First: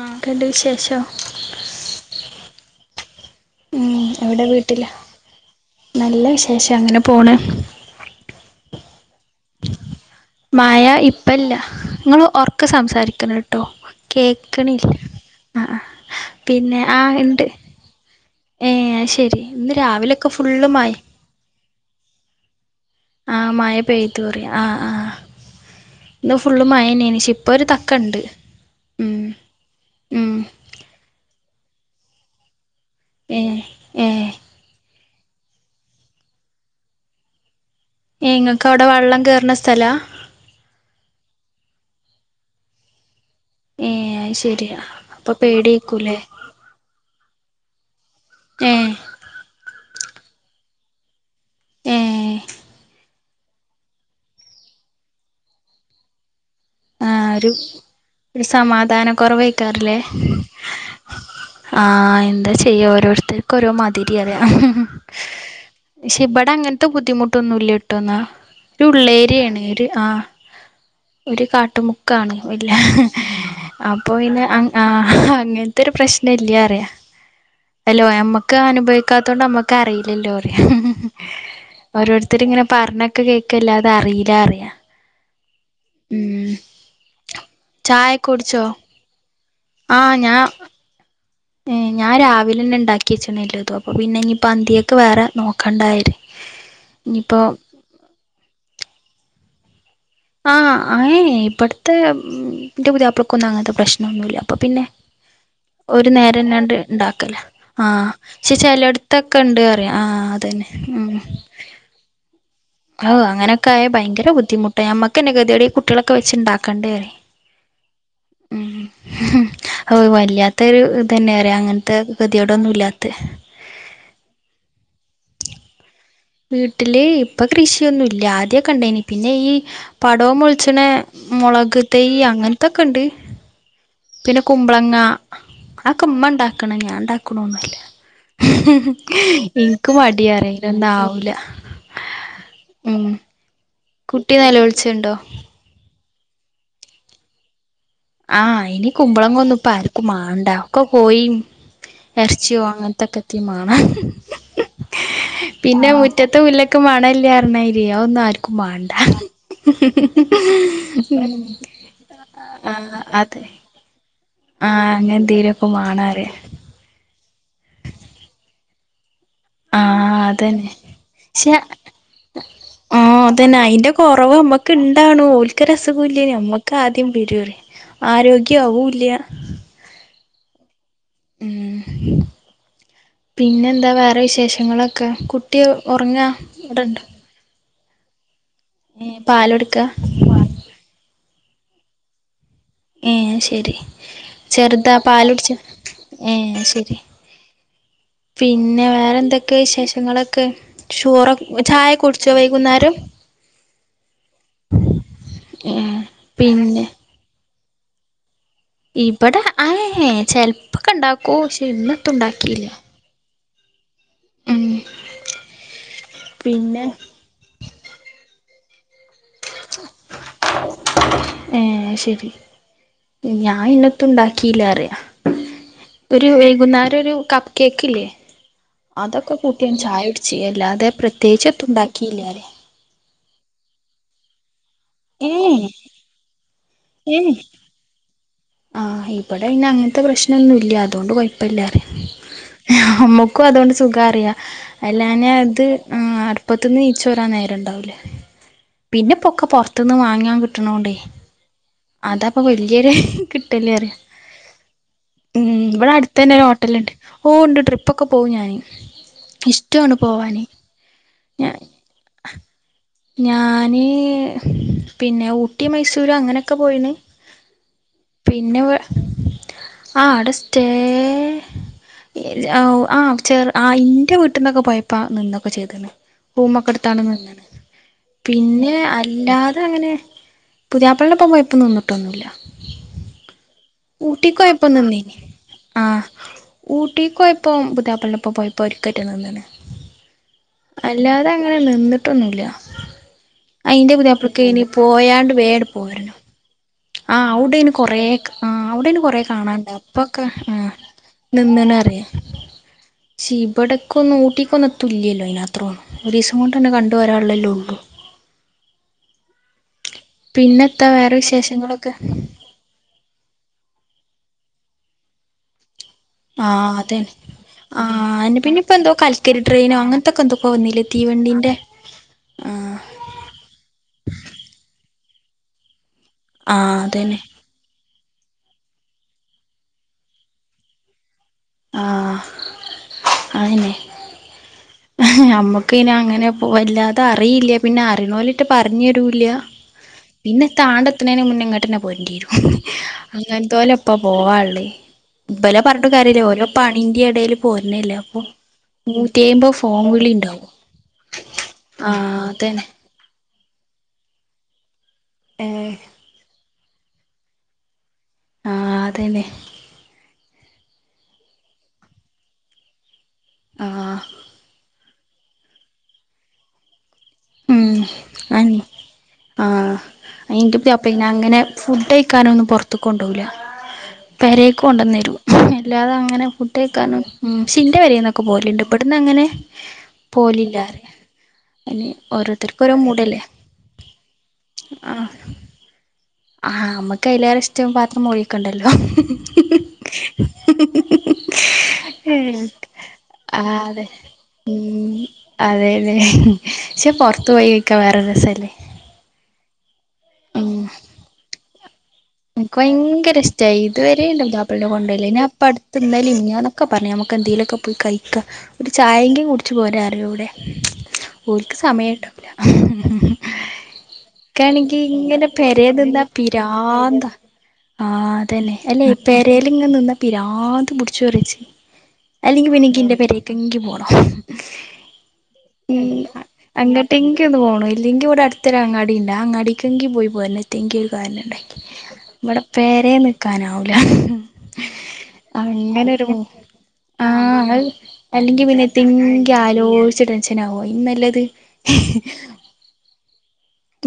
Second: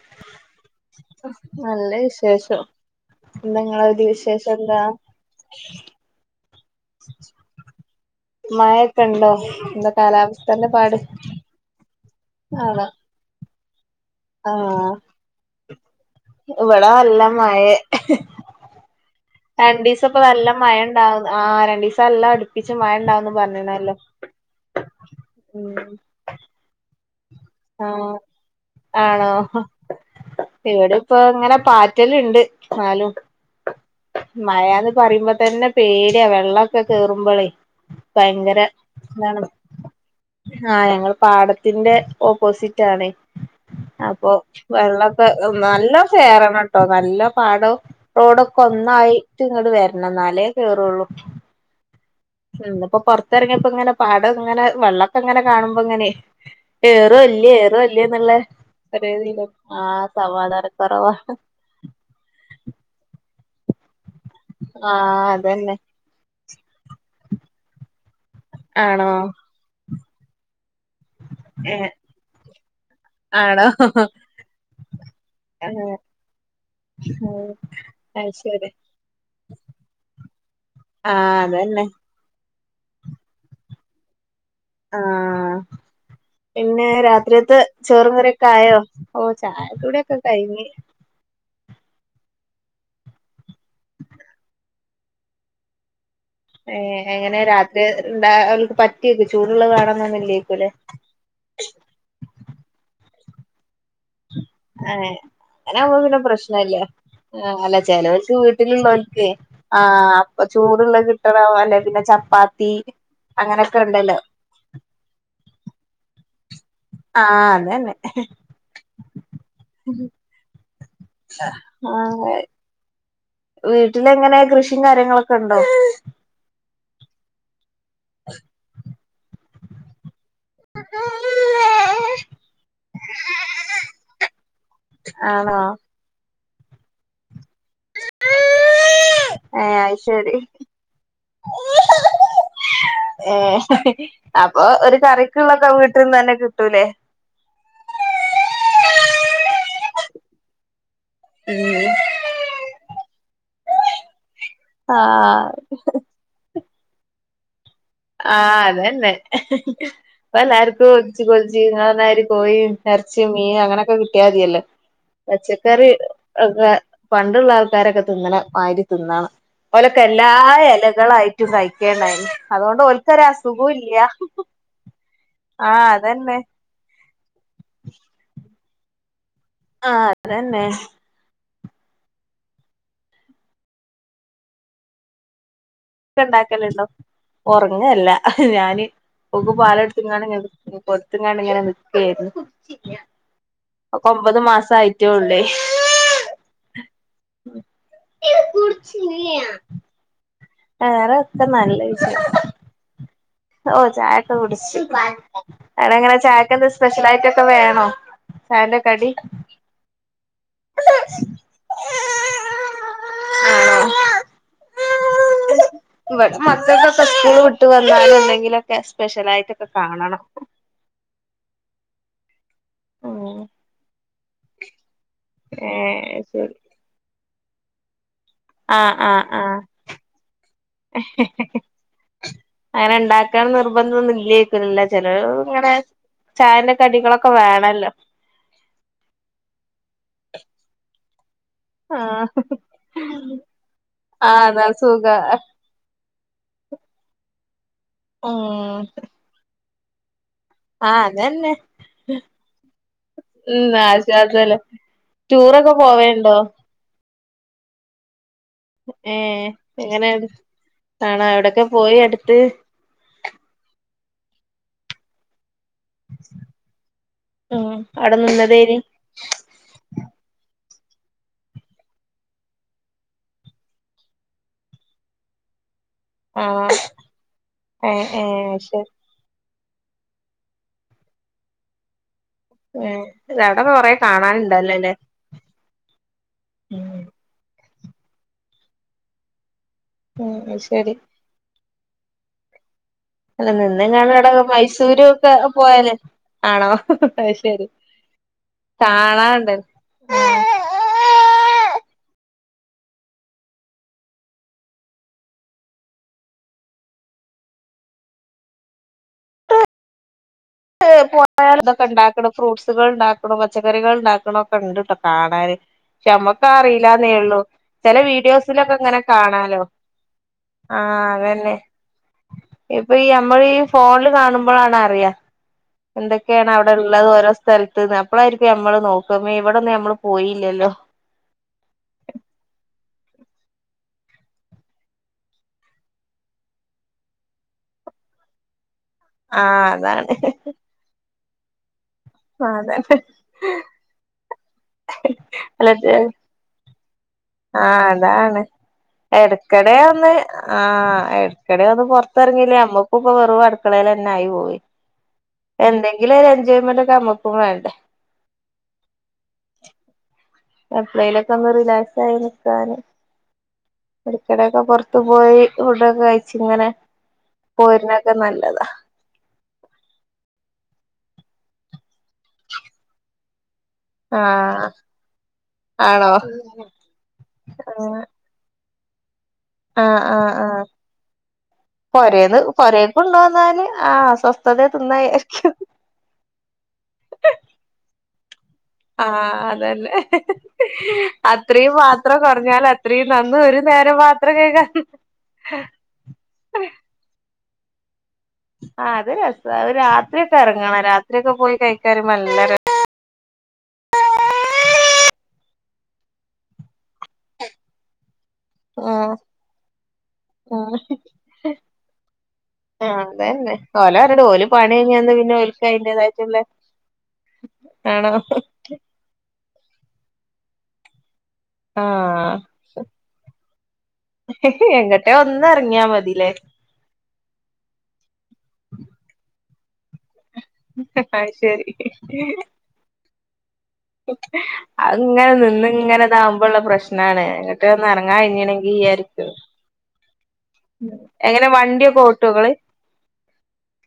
ആഹ് കണ്ട് വിശേഷം. നല്ല വിശേഷം എന്താ നിങ്ങളെ ഉം അവിടെ ഇവിടെ വിശേഷം എന്താ വീട്ടിലാ നല്ല വിശേഷം അങ്ങനെ പോണ് മഴൊക്കെ ഉണ്ടോ എന്തൊക്ക മാഴ ഇപ്പല്ല നിങ്ങൾ ഒർക്ക ആണോ സംസാരിക്കണം കേട്ടോ? കേക്ക്ണ് ആഹ് ഇല്ല ആഹ് പിന്നെ ഇവിടെ ആഹ് നല്ല ഉണ്ട്. [inaudible] ഏ അത് ശരി ഇന്ന് രണ്ട് ദിവസം ഇപ്പം രാവിലെയൊക്കെ നല്ലാ ഫുള്ള് മഴ ഉണ്ടാവും ആഹ് രണ്ടു ദിവസം എല്ലാം അടുപ്പിച്ച് മഴണ്ടാവന്ന് ആഹ് പറഞ്ഞിരുന്നു മഴ പെയ്തു തുടങ്ങി ആഹ് ആഹ് ഉം ഇന്ന് ഫുള് മാഴന്നെന്നു ശരി ആഹ് ആണോ ഉം ഇവിടെ ഇപ്പൊ ഇങ്ങനെ പാറ്റല് ഉണ്ട് എന്നാലും. ഏ ഏ മഴന്ന് പറയുമ്പോതന്നെ പേടിയാ വെള്ളമൊക്കെ കേറുമ്പോഴൊ ഏ നിങ്ങക്ക് അവിടെ വെള്ളം കേയറുന്ന സ്ഥലാ. ആഹ് ഞങ്ങൾ പാടത്തിന്റെ ഓപ്പോസിറ്റ് ആണ്. ഏഹ് അപ്പൊ അത് ശരിയാ വെള്ളൊക്കെ അപ്പൊ പേടിയേക്കൂലേ നല്ലകേറണം. നല്ല പാടം റോഡൊക്കെ ഏഹ് ഒന്നായിട്ട് ഇങ്ങട് വരണം എന്നാലേ കേറുള്ളൂ. ഏഹ് ഉം ഇപ്പൊ പുറത്തിറങ്ങിയപ്പോ ഇങ്ങനെ പാടം ഇങ്ങനെ വെള്ളൊക്കെ ഇങ്ങനെ കാണുമ്പോ ഇങ്ങനെ. കെറോ ആഹ് ഒരു ഇല്യ കേറോ ഇല്യ എന്നുള്ള ഒരു സമാധാന ഒരു ഇത് കുറവേക്കാറില്ലേ ആഹ് സമാധാനക്കുറവാ. ആഹ് എന്താ ചെയ്യാ ഓരോരുത്തർക്ക് ഓരോ മാതിരി അല്ലേ. ആഹ് അതന്നെ പക്ഷെ ഇവിടെ അങ്ങനത്തെ ബുദ്ധിമുട്ടൊന്നുമില്ലട്ടോന്നാ ഒരു ആണോ ഉള്ളേരിയാണ് ആഹ്. ഒരു [unintelligible] ഏഹ് കാട്ടുമുക്കാണ് ഇല്ല ആണോ അപ്പൊ പിന്നെ അങ്ങനത്തെരു പ്രശ്ന ഇല്ല അറിയ ഉം ഹലോ നമ്മക്ക് അനുഭവിക്കാത്തോണ്ട് നമ്മക്ക് അറിയില്ലലോറിയ ആഹ് അതന്നെ ഓരോരുത്ത ഒത്തിരി ഇങ്ങനെ പറഞ്ഞൊക്കെ കേൾക്കല്ലാതെ അറിയില്ല അറിയാ ആഹ് ഉം പിന്നെ രാത്രിയത്തെ ചോറും ചായൊക്കെ കറിയൊക്കെ കുടിച്ചോ ആയോ ഓ ചായ കുടിക്കെ ആഹ് ഞാൻ കഴിഞ്ഞ്. ഞാൻ രാവിലെന്നെ ഉണ്ടാക്കിച്ചണ് എല്ലോതും അപ്പൊ പിന്നെ ഇനിയിപ്പോ അന്തിയൊക്കെ വറെ നോക്കണ്ടായിരുന്നു ഏ എങ്ങനെ രാത്രി [unintelligible] ചൂടുള്ള വേണം എന്നൊന്നും ഇല്ലേ ആഹ് എയ് ഇബടത്തെ ഇന്റെ പുതിയപ്പൾക്കൊന്നും അങ്ങനത്തെ പ്രശ്നമൊന്നുമില്ല. അഹ് അങ്ങനെ അവുമ്പോ പിന്നെ പ്രശ്നല്ല ഇണ്ടാക്കല അല്ല ആഹ് ചെലോൽക്ക് പക്ഷെ വീട്ടിലുള്ളവക്ക് ചെലോട്ത്തൊക്കെ ഇണ്ട് പറയാ ആഹ് അപ്പ ചൂ അതന്നെ ചൂട് ഉള്ളത് കിട്ടണം അല്ലെ കി പിന്നെ ചപ്പാത്തി. ആഹ് അനൊക്കെ അങ്ങനൊക്കെ ആയ ഉണ്ടല്ലോ ഭയങ്കര ബുദ്ധിമുട്ടാണ്. ഞമ്മക്ക് തന്നെ കെതിയാട് ഈ കുട്ടികളൊക്കെ വെച്ചുണ്ടാക്കേണ്ടേ പറേ ആ [inaudible] ഉം ഓ വല്ലാത്ത ഒരു ഇതന്നെ അറിയ അങ്ങനത്തെ ഗതിയോട് ഒന്നും ഇല്ലാത്ത വീട്ടില് എങ്ങനെ കൃഷിയും കാര്യങ്ങളൊക്കെ ഉണ്ടോ? വീട്ടില് ഇപ്പൊ കൃഷിയൊന്നു ഇല്ല ആദ്യക്കെ ഉണ്ടേനി പിന്നെ ഈ പടോം മുളിച്ചനെ മുളക് തയ്യ് അങ്ങനത്തൊക്കെ ഉണ്ട്. പിന്നെ കുമ്പളങ്ങ ആണോ അക്കൊഇമ്മ ഉണ്ടാക്കണം ഞാൻ ഉണ്ടാക്കണൊന്നുല്ല ഏ എനക്ക് അത് ശരി മടിയാണ് ഇതൊന്നു ആവൂല. ഉം ഏ കുട്ടി അപ്പൊ ഒരു നെലോളിച്ച്ണ്ടോ കറിക്കുള്ളൊക്കെ വീട്ടിന്ന് തന്നെ കിട്ടൂലേ? ആഹ് ഇനി കുമ്പളന്നും ഇപ്പ ആർക്കും മാണ്ട ഒക്കെ പോയി. ആഹ് എറച്ചിയോ അങ്ങനത്തെക്കെത്തിെം മേണം. പിന്നെ മുറ്റത്ത മുല്ലക്കും മാണല്ലന്നറിഞ്ഞായിരി ആഹ് അതന്നെ ഇപ്പല്ലാർക്കും [unintelligible] കോയിം ആഹ് ഇറച്ചിം അതെ മീനും ങ്ങനെയൊക്കെ കിട്ടിയാതിയല്ലോ ആഹ് അങ്ങനെന്തേലൊക്കെ പച്ചക്കറി മാണാറിയ ഒക്ക പണ്ടുള്ള ആൾക്കാരൊക്കെ തിന്നണ മായിരിയൊക്കെ വാരി തിന്നാണം ഓലക്ക ആഹ് എല്ലാ അതന്നെ എലകളായിട്ടും കഴിക്കേണ്ടായി ആഹ അതന്നെ അയിന്റെ കൊറവമ്മക്ക് ഇണ്ടാണും ഓൽക്ക ആഹ് രസകൂല്യനി അതന്നെ മ്മക്ക് ആദ്യം [unintelligible] ആരോഗ്യ ആവൂല്ല ആഹ അതന്നെ ഉം പിന്നെ എന്താ വേറെ വിശേഷങ്ങളൊക്കെ? കുട്ടി ഒക്കെ ഒറങ്ങാ ഇണ്ടാക്കലുണ്ടോ വിടെണ്ടോ ഒറങ്ങല്ല ഞാന് ഓക്ക് പാലൊടുക്ക പാല് കൊടുത്തുകാണ്ട് ങ്ങനെ കൊടുത്തുങ്ങാണ്ടിങ്ങനെ നിക്കയായിരുന്നു ഏ ശരി മാസം ചെർതാ ആയിട്ടേ ഉള്ളേ പാലുടിച്ച ഏ ശരി പിന്നെ വേറെന്തക്കെ വിശേഷങ്ങള്? ക്കെ ചോർ വേറെക്കെ നല്ല ചായ ക്കെ വിശേഷം കുടിച്ചാ വൈകുന്നേരം? ഓ ചായൊക്കെ കുടിച്ച്. ഏഹ് അവടെങ്ങനെ ചായക്ക് എന്ത പിന്നെ സ്പെഷ്യലായിട്ടൊക്കെ വേണോ? ചായന്റെ കടി ഇബടെ ആഹ ചെലപ്പൊക്കെണ്ടാക്കു പക്ഷെ ഇന്നത്തുണ്ടാക്കില്ല. ആണോ ഇവിടെ പിന്നെ മക്കക്കൊക്കെ സ്കൂ ൾട്ട് വന്നങ്കിലൊക്കെ സ്പെഷ്യലായിട്ടൊക്കെ കാണണം ഏ ശരി ഉം ഞാൻ ഇന്നത്തും ഉണ്ടാക്കില്ലറിയ ഏ ഒരു ശരി വൈകുന്നേരരു കപ്പ് കേക്കില്ലേ? ആഹ് ആഹ് അതൊക്കെ ആഹ് കൂട്ടി ചായുടിച്ചി അല്ലാതെ പ്രത്യേകിച്ച് എത്തുണ്ടാക്കിയില്ലറിയാ. അങ്ങനെ ണ്ടാക്കാണം നിർബന്ധം ഒന്നല്ലേക്കുലേ ഏഹ് ചെലലൊക്കെങ്ങനെ ചായന്റെ കടികളൊക്കെ ഏഹ് വേണല്ലോ. ആഹ് ഇവിടെ അങ്ങൻത്തെ പ്രശ്നൊന്നുല്ല അതോണ്ട് കൊയപ്പില്ലറിയ. ആഹ് അമ്മക്കും അതോണ്ട് സുഖറിയാ ആഹ് അതാ സുഖ അല്ലഞ അത് [unintelligible] പ്പത്തീന് നീചോരാൻ നേരണ്ടാവൂല ഉം പിന്നെ പൊക്കെ പുറത്തുനിന്ന് വാങ്ങാൻ കിട്ട്ണോണ്ടേ ആഹ് അതന്നെ അതാപ്പൊ വല്യൊരു ഉം കിട്ടല്റിയ ആശ്വാസല്ലേ ഉം ടൂറൊക്കെ ഇവിടെ അടുത്ത തന്നെ പോവേണ്ടോ ഒരു ഹോട്ടൽ ഹോട്ടലുണ്ട് ഓ ഉണ്ട് ട്രിപ്പൊക്കെ പോകവും ഞാൻ ഏ ഇഷ്ടമാണ് എങ്ങനെ പോവാന് കാണാ ഞ എവിടെക്കെ പോയി അടുത്ത് ഞാന് പിന്നെ ഊട്ടി മൈസൂര് അങ്ങനെക്കെ പോയിണ്. ഉം അവിടെ പിന്നെ നിന്നതേനി ആഹ അവിടെ സ്റ്റേ ആഹ ചെറ ആഹ ഇന്റെ വീട്ടിന്നൊക്കെ പോയപ്പ നിന്നൊക്കെ ചെയ്ത്ണ് റൂ ആഹ് മക്കെടത്താണ് നിന്നത് ഏഹ് ഏഹ് പിന്നെ ശരി ല്ലാതെ ങ്ങനെ പുതിയാപ്പള്ളന്റെപ്പം പോയപ്പം നിന്നിട്ടൊന്നുല്ല. അവിട കൊറേ കാണാനുണ്ടല്ലോല്ലേ ആഹ ഉം ഊട്ടി ക്കോയപ്പം പുത്യപ്പളന്റൊപ്പം പോയപ്പോ ഒരിക്കറ്റെ നിന്ന്ണ് ഉം അത് ശരി അല്ലാതെങ്ങനെ നിന്നിട്ടൊന്നുല്ല. അല്ല അയിന്റെ നിന്നങ്ങാണ്ട് അവിടെ പറുതപ്പാള്ളക്ക് അയ്ൻ മൈസൂരു ഒക്കെ പോയാണ്ട് വേട് പോയാല് പോരണം. ആണോ ആഹ അത് ശരി അഉടെഅയ്ന് കൊറേ ആഹ അവിടന് കൊറേ കാണാനുണ്ട് കാണാണ്ട് അപ്പൊക്കെ ആഹ നിന്നണറിയ ശി ബടക്കൊന്നും ഊട്ടിക്കൊന്നും എത്തൂല്ലല്ലോ അയിനത്രം. ഒരുസം കൊണ്ടെന്നെ കണ്ടോരാള്ളല്ലോള്ളു പിന്നെത്താ [unintelligible] വേറെ പോയാൽ തൊക്കെ വിശേഷങ്ങളൊക്കെ ഉണ്ടാക്കണം ഫ്രൂട്ട്സുകൾ ഉണ്ടാക്കണം. പച്ചക്കറികൾ ഉണ്ടാക്കണം. ഒക്കെണ്ട് ട്ടോ കാണാന്. ശേ മ്മക്ക് ആ അറിയില്ലാന്നേ അതന്നെ ള്ളൂ. ആ ചില അന്നെ പിന്നെ ഇപ്പ എന്തോ വീഡിയോസിലൊക്കെങ്ങനെ കൽക്കരി കാണാലോ. [unintelligible] [unintelligible] വന്നില്ലേ ആഹ് തീവണ്ടീന്റെ അതന്നെ ഇപ്പൊ ഈ നമ്മൾ ഈ ഫോണില് കാണുമ്പോഴാണ് അറിയാ. എന്തൊക്കെയാണ് ആ അവിടെള്ളത് അതന്നെ ഓരോ സ്ഥലത്ത്ന്ന് അപ്പളായിരിക്കും നമ്മള് നോക്കുന്നെ ഇവിടൊന്നും നമ്മൾ പോയില്ലല്ലോ. ആ അങ്ങനെ നമ്മുക്ക് പിന്നെ അങ്ങനെ പോവില്ലത്ത അറിയില്ല പിന്നെ അറിയുന്നോരൊട്ട് പറഞ്ഞേരുക ഇല്ല്യ ആഹ് അതാണ് പിന്നെ താടെത്തണ മുന്ന് ഇങ്ങോട്ട്ന്നെ പോരേങ്ങി വരും ആഹ് അതന്നെ അങ്ങനത്തോലെ ഇപ്പ പോവള്ളി ഇബരെ അല്ല പറഞ്ഞിട്ട് കാര്യല്ലേ ഓരൊ പണീൻ്റെടയിലു പോരണില്ലേ അപ്പൊ? നൂറ്റി അയ്മ്പ ഫോ വേറൊന്ന് ആഹ് എടക്കെടെ ഒന്ന് ആഹ് പുറത്തിറങ്ങില്ലേ അതന്നെ നമ്മ ഇപ്പപ്പം വെറും അടുക്കളയിൽ തന്നെ ആയി പോയി ആഹ് എന്തെങ്കിലും ഒരു എൻജോയ്മെന്റ് ഒക്കെ നമ്മുക്കും വേണ്ടേ? ആ അതലെ എപ്പഴേലൊക്കെ ഒന്ന് റിലാക്സ് ആയി നിക്കാന് ആഹ് ഇടകിടെ ഓക്കെ പൊ ർത്തു പോയി ഫുഡൊക്കെ കഴിച്ച് ഇങ്ങനെ. ഉം പോരുന്നൊക്കെ അനു നല്ലതാ ആ എന്റെ പുതിയപ്ലെ പിന്നെ അങ്ങനെ ഫുഡ് കഴിക്കാനൊന്നും പുറത്ത് കൊണ്ടോവില്ല. പെരേക്ക് ആഹ് കൊണ്ടന്നു തരും അല്ലാതെ ആണോ അങ്ങനെ ഫുഡ് കഴിക്കാനൊ ഉം പക്ഷെ ഷിൻന്റെ പേരെ ആഹ് ഒക്കെ പോലുണ്ട് ഇവിടുന്നങ്ങനെ ആഹ് ആഹ് ആഹ് പോലില്ലാരായ അങ്ങനെ പൊരേന്ന് ഓരോരുത്തർക്ക് ഓരോ പൊരേല് കൊണ്ട് മൂടല്ലേ വന്നാല് ആഹ് സ്വസ്ഥതെ തിന്നാന്ന് ആഹ് വിചാരിക്കും. ആഹ് നമ്മക്കയിലെറെ ഇഷ്ടം പാത്രം ഒഴി ക്കണ്ടല്ലോ. ആ അതന്നെ അത്രയും പാത്രം കുറഞ്ഞാൽ അത് ആ അതെ ഉം അതെ അതെ പക്ഷെ പൊറത്ത് പോയി കാ ഴിക്ക വേറൊരു രസല്ലേ ആ അത് രസാ അത് രാത്രിഓക്കെ ഉം എറങ്ങണം രാത്രിയൊക്കെ പോയി കഴിക്കാനും നല്ല എനിക്ക് ര ഭയങ്കര ഇഷ് ടാ ഇതുവരെ എന്റെ പുതിയാപ്ല എന്നെ കൊണ്ടയില്ല ഇനി ആപ്പ അടുത്ത് ഇന്നലെയും മിനിഞ്ഞാന്നൊക്കെ പറഞ് ഞമ്മക്ക് എന്തേലൊക്കെ പോയി കഴിക്കാ. ഒരു രസാ ഉം ചായെങ്കി കുടിച്ച് പോരാ പറഞ്ഞൂടെ ഉം ഓലിക്ക് സമയം കിട്ടുല്ല ഓല പറഞ്ഞിട്ട് ഓല് പണി കഴിഞ്ഞന്ന് ഇങ്ങനെ പിന്നെ ഓൽക്ക് പെരെ നിന്നാ അതിന്റേതായിട്ടുള്ള പിരാന്താ ആ ആണോ അതന്നെ അല്ലേ പെരെലിങ്ങനെ നിന്നാ പിരാന്ത പിടിച്ചു പറിച്ച് ആഹ് അല്ലെങ്കി പിന്നെനിക്ക് എന്റെ പെരയിലേക്കെങ്കിലും പോണം എങ്ങട്ടെ ഒന്ന് ഇറങ്ങിയാ മതില്ലേ ഉം ആങ്ങോട്ടെങ്കിലു ഒന്ന് പോണം ഇല്ലെങ്കി ഇവിടടുത്തൊരു അങ്ങാടി ഉണ്ട് ആ അങ്ങാടിക്കെങ്കിലും പോയി പോരണം. ഏതെങ്കിലു കാരണം അത് ഉണ്ടെങ്കി ശരി ഇവിടെ പേരെ നിക്കാനാവൂല്ല അത്ങ്ങനെ നിന്ന് ഇങ്ങനെ അങ്ങനെഒരുമു ഇതാവുമ്പോള്ള പ്രശ്നാണ് ആഹ് എങ്ങട്ടെ അല് ഒന്ന് ഇറങ്ങാൻ അല്ലെങ്കി പിന്നെ കഴിഞ്ഞണെങ്കി വിചാരിക്കും എന്തെങ്കി ആലോ ച്ച് ടെൻഷൻ ആവും അയില് നല്ലത് എങ്ങനെ വണ്ടിയൊക്കെ ഓട്ടോ ഇങ്ങള്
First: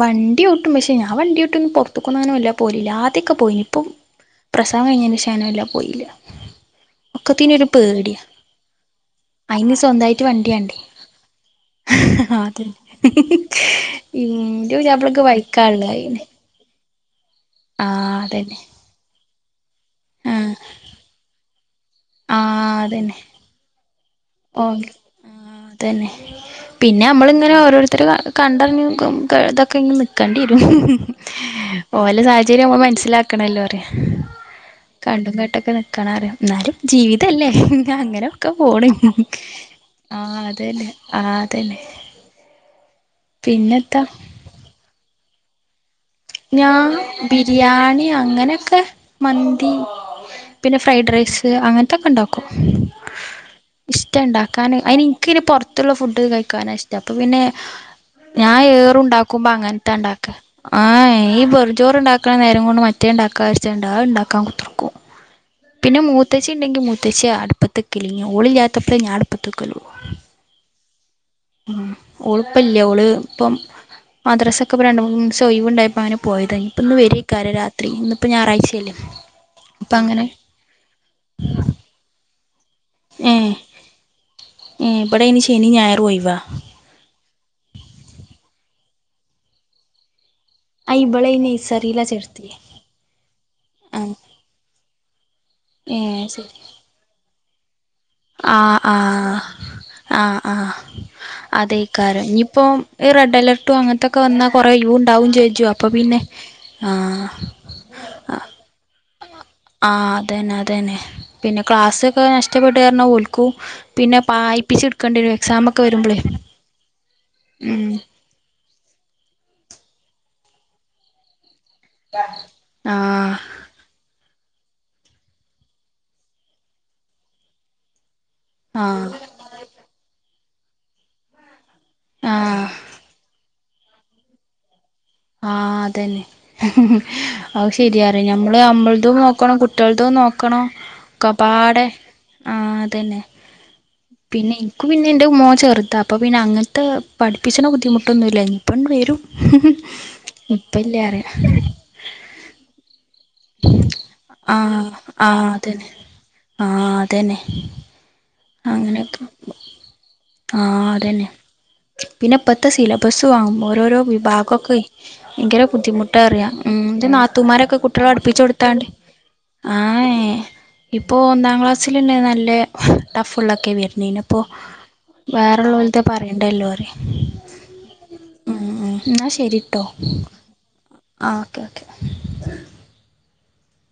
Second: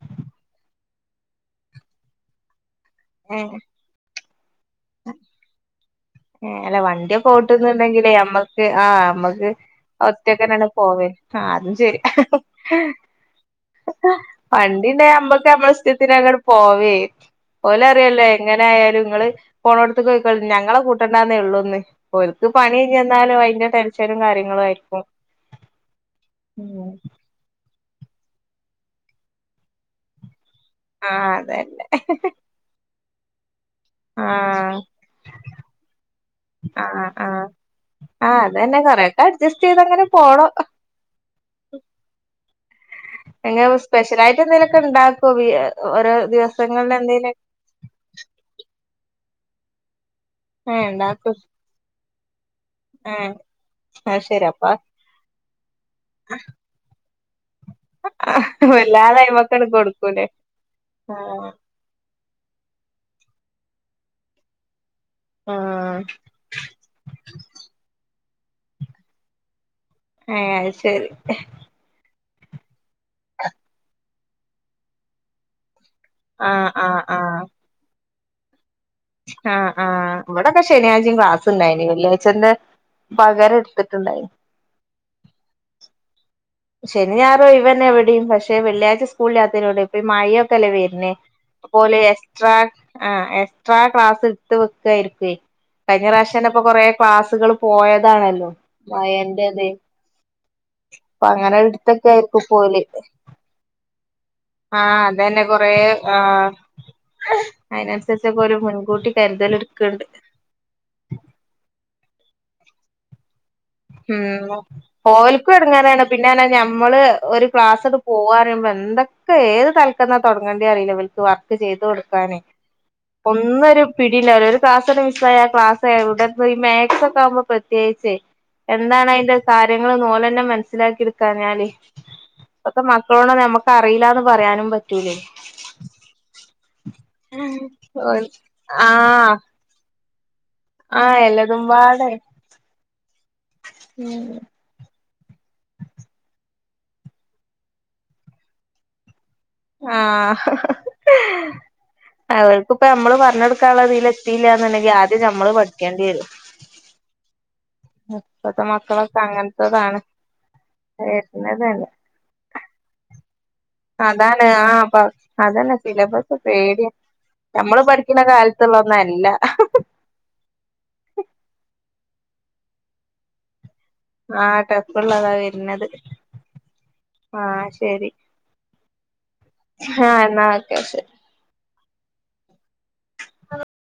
വണ്ടിഒട്ടും പക്ഷെ ഞാൻ വണ്ടി ഓട്ടും പുറത്തക്കൊന്നു അങ്ങനെ ഇല്ല പോലില്ലാദ്യഒക്കെ പോയി ഏഹ് ഇപ്പൊ. പ്രസവം കഴിഞ്ഞെനെഷം അങ്ങനെവെല്ലോ പോയില്ല. ഏഹ് അല്ല വണ്ടിഒക്കെ ഒക്കത്തിനൊരു ഓട്ടുന്നുണ്ടെങ്കിലെ പേടിയാ ഞമ്മക്ക് ആ നമ്മക്ക് അയിന് സ്വന്തായിട്ട് വണ്ടി ഒറ്റക്കങ്ങനെലും വാണ്ടേ പോവേ ആ അതും ശരി അതന്നെ ഇന്റെ പണ് പിന്നെ പുതിയാപ്ലക്ക് നമ്മക്ക് ബൈക്കാ നമ്മുടെ ഇള്ളെ അയിന് ഇഷ്ടത്തിനെന്നെ. ണ്ട് പോവെ ഓല് ആഹ് അറിയല്ലേ അതന്നെ എങ്ങനയാലും നിങ്ങള് പോണടുത്ത് പോയിക്കോളി ആഹ് ഞങ്ങളെ കു ട്ടെഒള്ളുന്നെ ഓലിക്ക് പണി കഴിഞ്ഞു വന്നാലും അയിൻ്റെ ടെൻഷനും കാര്യങ്ങ ഓ തന്നെ പിന്നെ നമ്മൾ ഇങ്ങനെ ഓരോരുത്തര് കണ്ടറിഞ് നിക്കും ഇതൊ ഇതൊക്കെ ഇങ്ങനെ നിക്കേണ്ടി വരും ആഹ് അതന്നെ ഓലെ സാഹചര്യം നമ്മൾ മനസ്സിലാ ക്കണല്ലോ പറയാ ആഹ് കണ്ടും കേട്ടൊക്കെ നിക്കാനാറിയാം എന്നാലും ആഹ് ജീവിതല്ലേ അങ്ങനൊക്കെ പോണ് ഒക്കെ അഡ്ജസ്റ്റു ചെയ്തങ്ങനെ പോണു ആല്ലേ ആതന്നെ എങ്ങനവ് സ്പെഷ്യലായിട്ടെന്തേലൊക്കെ ഉണ്ടാക്കുമി ഒരൊ ഞാ ബിരിയാണി അങ്ങനൊക്കെ മന്തി പിന്നെ ഏഹ് ഇണ്ടാക്കും ഫ്രഡ്റൈസ് അങ്ങനത്തൊക്കെ ഉണ്ടാ ഏഹ് ഇഷ്ട്ടാ അത് ശരി അപ്പൊ ഉണ്ടാക്കാന് അയിനെനിക്കിങ്ങനെ പൊറത്തുള്ള ഫുഡ്ഡു കഴിക്കാനാ ഇഷ് അപ്പൊ പിന്നെ ഞാൻ വല്ലാതെ ഏറുണ്ടാക്കുമ്പോ അയ്മക്കട് അങ്ങനത്തയാ കൊടുക്കൂലേ ഉണ്ടാക്കുക ആഹ് പൊതിച്ചോറുണ്ടാക്ക്ണെ നേരം കൊണ്ട് മറ്റേ ഉണ്ടാക്കാച്ചാണ്ട് അണ്ടക്കാൻക്കുതിർക്കും പിന്നെ ആഹ് മൂത്തേച് ച്ചി ഉണ്ടെങ്കി മുത്തശ്ശിയാ അടുപ്പത്തൊക്കില്ലെങ്കി ഓളില്ലാത്തപ്പഴേ ഞാൻ അടുപ്പത്തു വെക്കൊള്ളു ഏഹ് അയ് ശരി ഉം ഓൾപ്പോല്യ ഒള് ഇപ്പം മദ്രസൊക്കിപ്പം രണ്ടു മൂന്നിവസം ഒയിവുണ്ടായപ്പം അങ്ങനെ പോയത ആഹ് ഇപ്പ ഇന്നു ആഹ് ആഹ് വരീകാര രാത്രി ഇന്ന്പ്പൊ ഞായറാചയല്ലേ ആഹ് ആഹ് ഇവിടൊക്കെ ശനിയാഴ്ച്ചെമ്മ് ക്ലാസുണ്ടായിന് വെള്ളിയാഴ്ചന്റെ ഏഹ് പകരം എടുത്തിട്ടുണ്ടായി ഏഹ് ഇബിടെ ഇനി ശനീം ഞായറൊഴിവാ ശനി ഞായറൊഴിവന്നെ ഇവിടിം പക്ഷെ വെള്ളിയാഴ്ച സ്കൂളില്ലാത്തതിനോട് ഇപ്പം ഈ മയയൊക്കെ അല്ലേ ആഹ് വരുന്നേ ഇവളെ ഈ അപോലെ നഴ്സറിയിലാ ചേർത്തിയെ എക്സ്ട്രാ ആഹ് എക്സ്ട്രാ ആഹ് ക്ലാസ്സിട്ടു വെക്കായിരിക്കു കഴിഞ്ഞ ഏഹ് പ്രാവശ്യം ശരി എന്നപ്പൊ കൊറേ ക്ലാസ്സുകള് പോയതാണല്ലോ ആഹ് ആഹ് മയന്റെതെ ആഹ് ആഹ് അതെ എടുത്തൊക്കെ കരം ആയിരിക്കും ഞ്ഞിപ്പം പോല് ഈ റെഡ് അലർട്ടും അങ്ങനത്തൊക്കെ വന്നാ കൊറെേ യൂ ആഹ് ഉണ്ടാവും അതന്നെ ചോജും കൊറേ അപ്പൊ പിന്നെ ആഹ് അതിനനുസരിച്ചൊക്കൊരൂ മുൻകൂട്ടി കരുതല് ആഹ് അതന്നെ അതന്നെ പിന്നെ ക്ലാസ്സൊക്കെ നഷ്ടപ്പെട്ട കാരണം ഓൽ ഉം ഓൽക്കും എക്സാം ഒക്കെ എടങ്ങേറാണ് വരുമ്പളേ പിന്നാനെ ഞമ്മളെ ഒരു ഉം ക്ലാസ്സ് ട് പോവാറിംബൊ എന്തൊക്കെ ക്കെ ഏത് തൽക്കെന്നാ തൊടങ്ങേണ്ടി അറിയില്ല ഇബല്ക്ക് വർക്ക് ചെയ്ത് കൊടുക്കാനെ ആഹ് ഒന്നൊരു പിടിണ്ടവുല്ല ഒരു ക്ലാസ്സ്ങ്ങ്ട്ട് മിസ്സായാ ആ ക്ലാസ്സെവിടെപ്പോയ് മാക്സ് ഒക്കെ ആവുമ്പൊ പ്രത്യേകിച്ച് ആഹ് എന്താണതിന്റെ കാര്യങ്ങള്ന്ന് ഒലന്നേ മനസ്സിലാക്കി എടുക്കാഞ്ഞാലേ ആഹ് ഇപ്പത്തെ മക്കളോട് നമ്മക്ക് പറയില്ലാന്ന് പറയാനും പറ്റു ആഹ് അതന്നെ അതു ശരിയാറെ ഓൽ ഞമ്മള് ഞമ്മളതും ആഹ് നോക്കണം കുട്ട്യാള്ളതും നോ ക്കണ്ണം ആഹ് എല്ലതും കപാടെ പാടെ ആഹ് അതന്നെ പിന്നെ ക്ക് പിന്നെന്റെ മോൻ ചെറുതാ അപ്പ പിന്നെ അങ്ങനത്തെ പഠിപ്പിച്ചണ ബുദ്ധിമുട്ടൊന്നുമില്ല ഇപ്പൺ വരും ആഹ് ഇപ്പം ഇല്ല പറയാം അവർക്കിപ്പ അമ്മള് പറ പറഞ്ഞ്ട്ക്കാളേതില്ത്തീല്ല് ആ ന്നുണ്ടെങ്കി ആദ്യം ആ ഞമ്മള് അതന്നെ പഠിക്കേണ്ടി വരും ആ അതന്നെ ഇപ്പത്തെ മക്കളൊക്കെ അങ്ങനെയൊക്കെ അങ്ങനെത്തേതാണ് വെര്ത് തന്നെ പിന്നെപ്പത്ത് ഇത്തെ സിലബസു വാങ്ങും ഓരോരോ അതാണ് വിഭാഗൊക്കേ ആഹ് പ ഭയങ്കര അതന്നെ സിലബസ് ബുദ്ധിമുട്ടാറിയാം ഉം പേടിയ ന്റെന്നാ തുമാരൊക്കെ നമ്മള് കുട്ടികളെ പഠിക്കുന്ന അടുപ്പിച്ചു കൊടുത്താണ്ട് കാലത്തുള്ളൊന്നല്ല ആഹ് ഏഹ് ഇപ്പോ ഒന്നാം ക്ലാസ്സിലെന്നെ നല്ലേ ടഫുള്ളൊക്കെ വര് നീനിപ്പോ ആഹ് ടഫ്ള്ളതാ വരുന്നത് വേറൊള്ളോലത്തെ പറയേണ്ടല്ലോ അറ ആഹ് ശരി ഉം ഉം എന്നാ ശരീട്ടോ ആഹ് എന്നാ ഓക്കെ ശരി ആഹ് ഓക്കെ ഓക്കെ [unintelligible]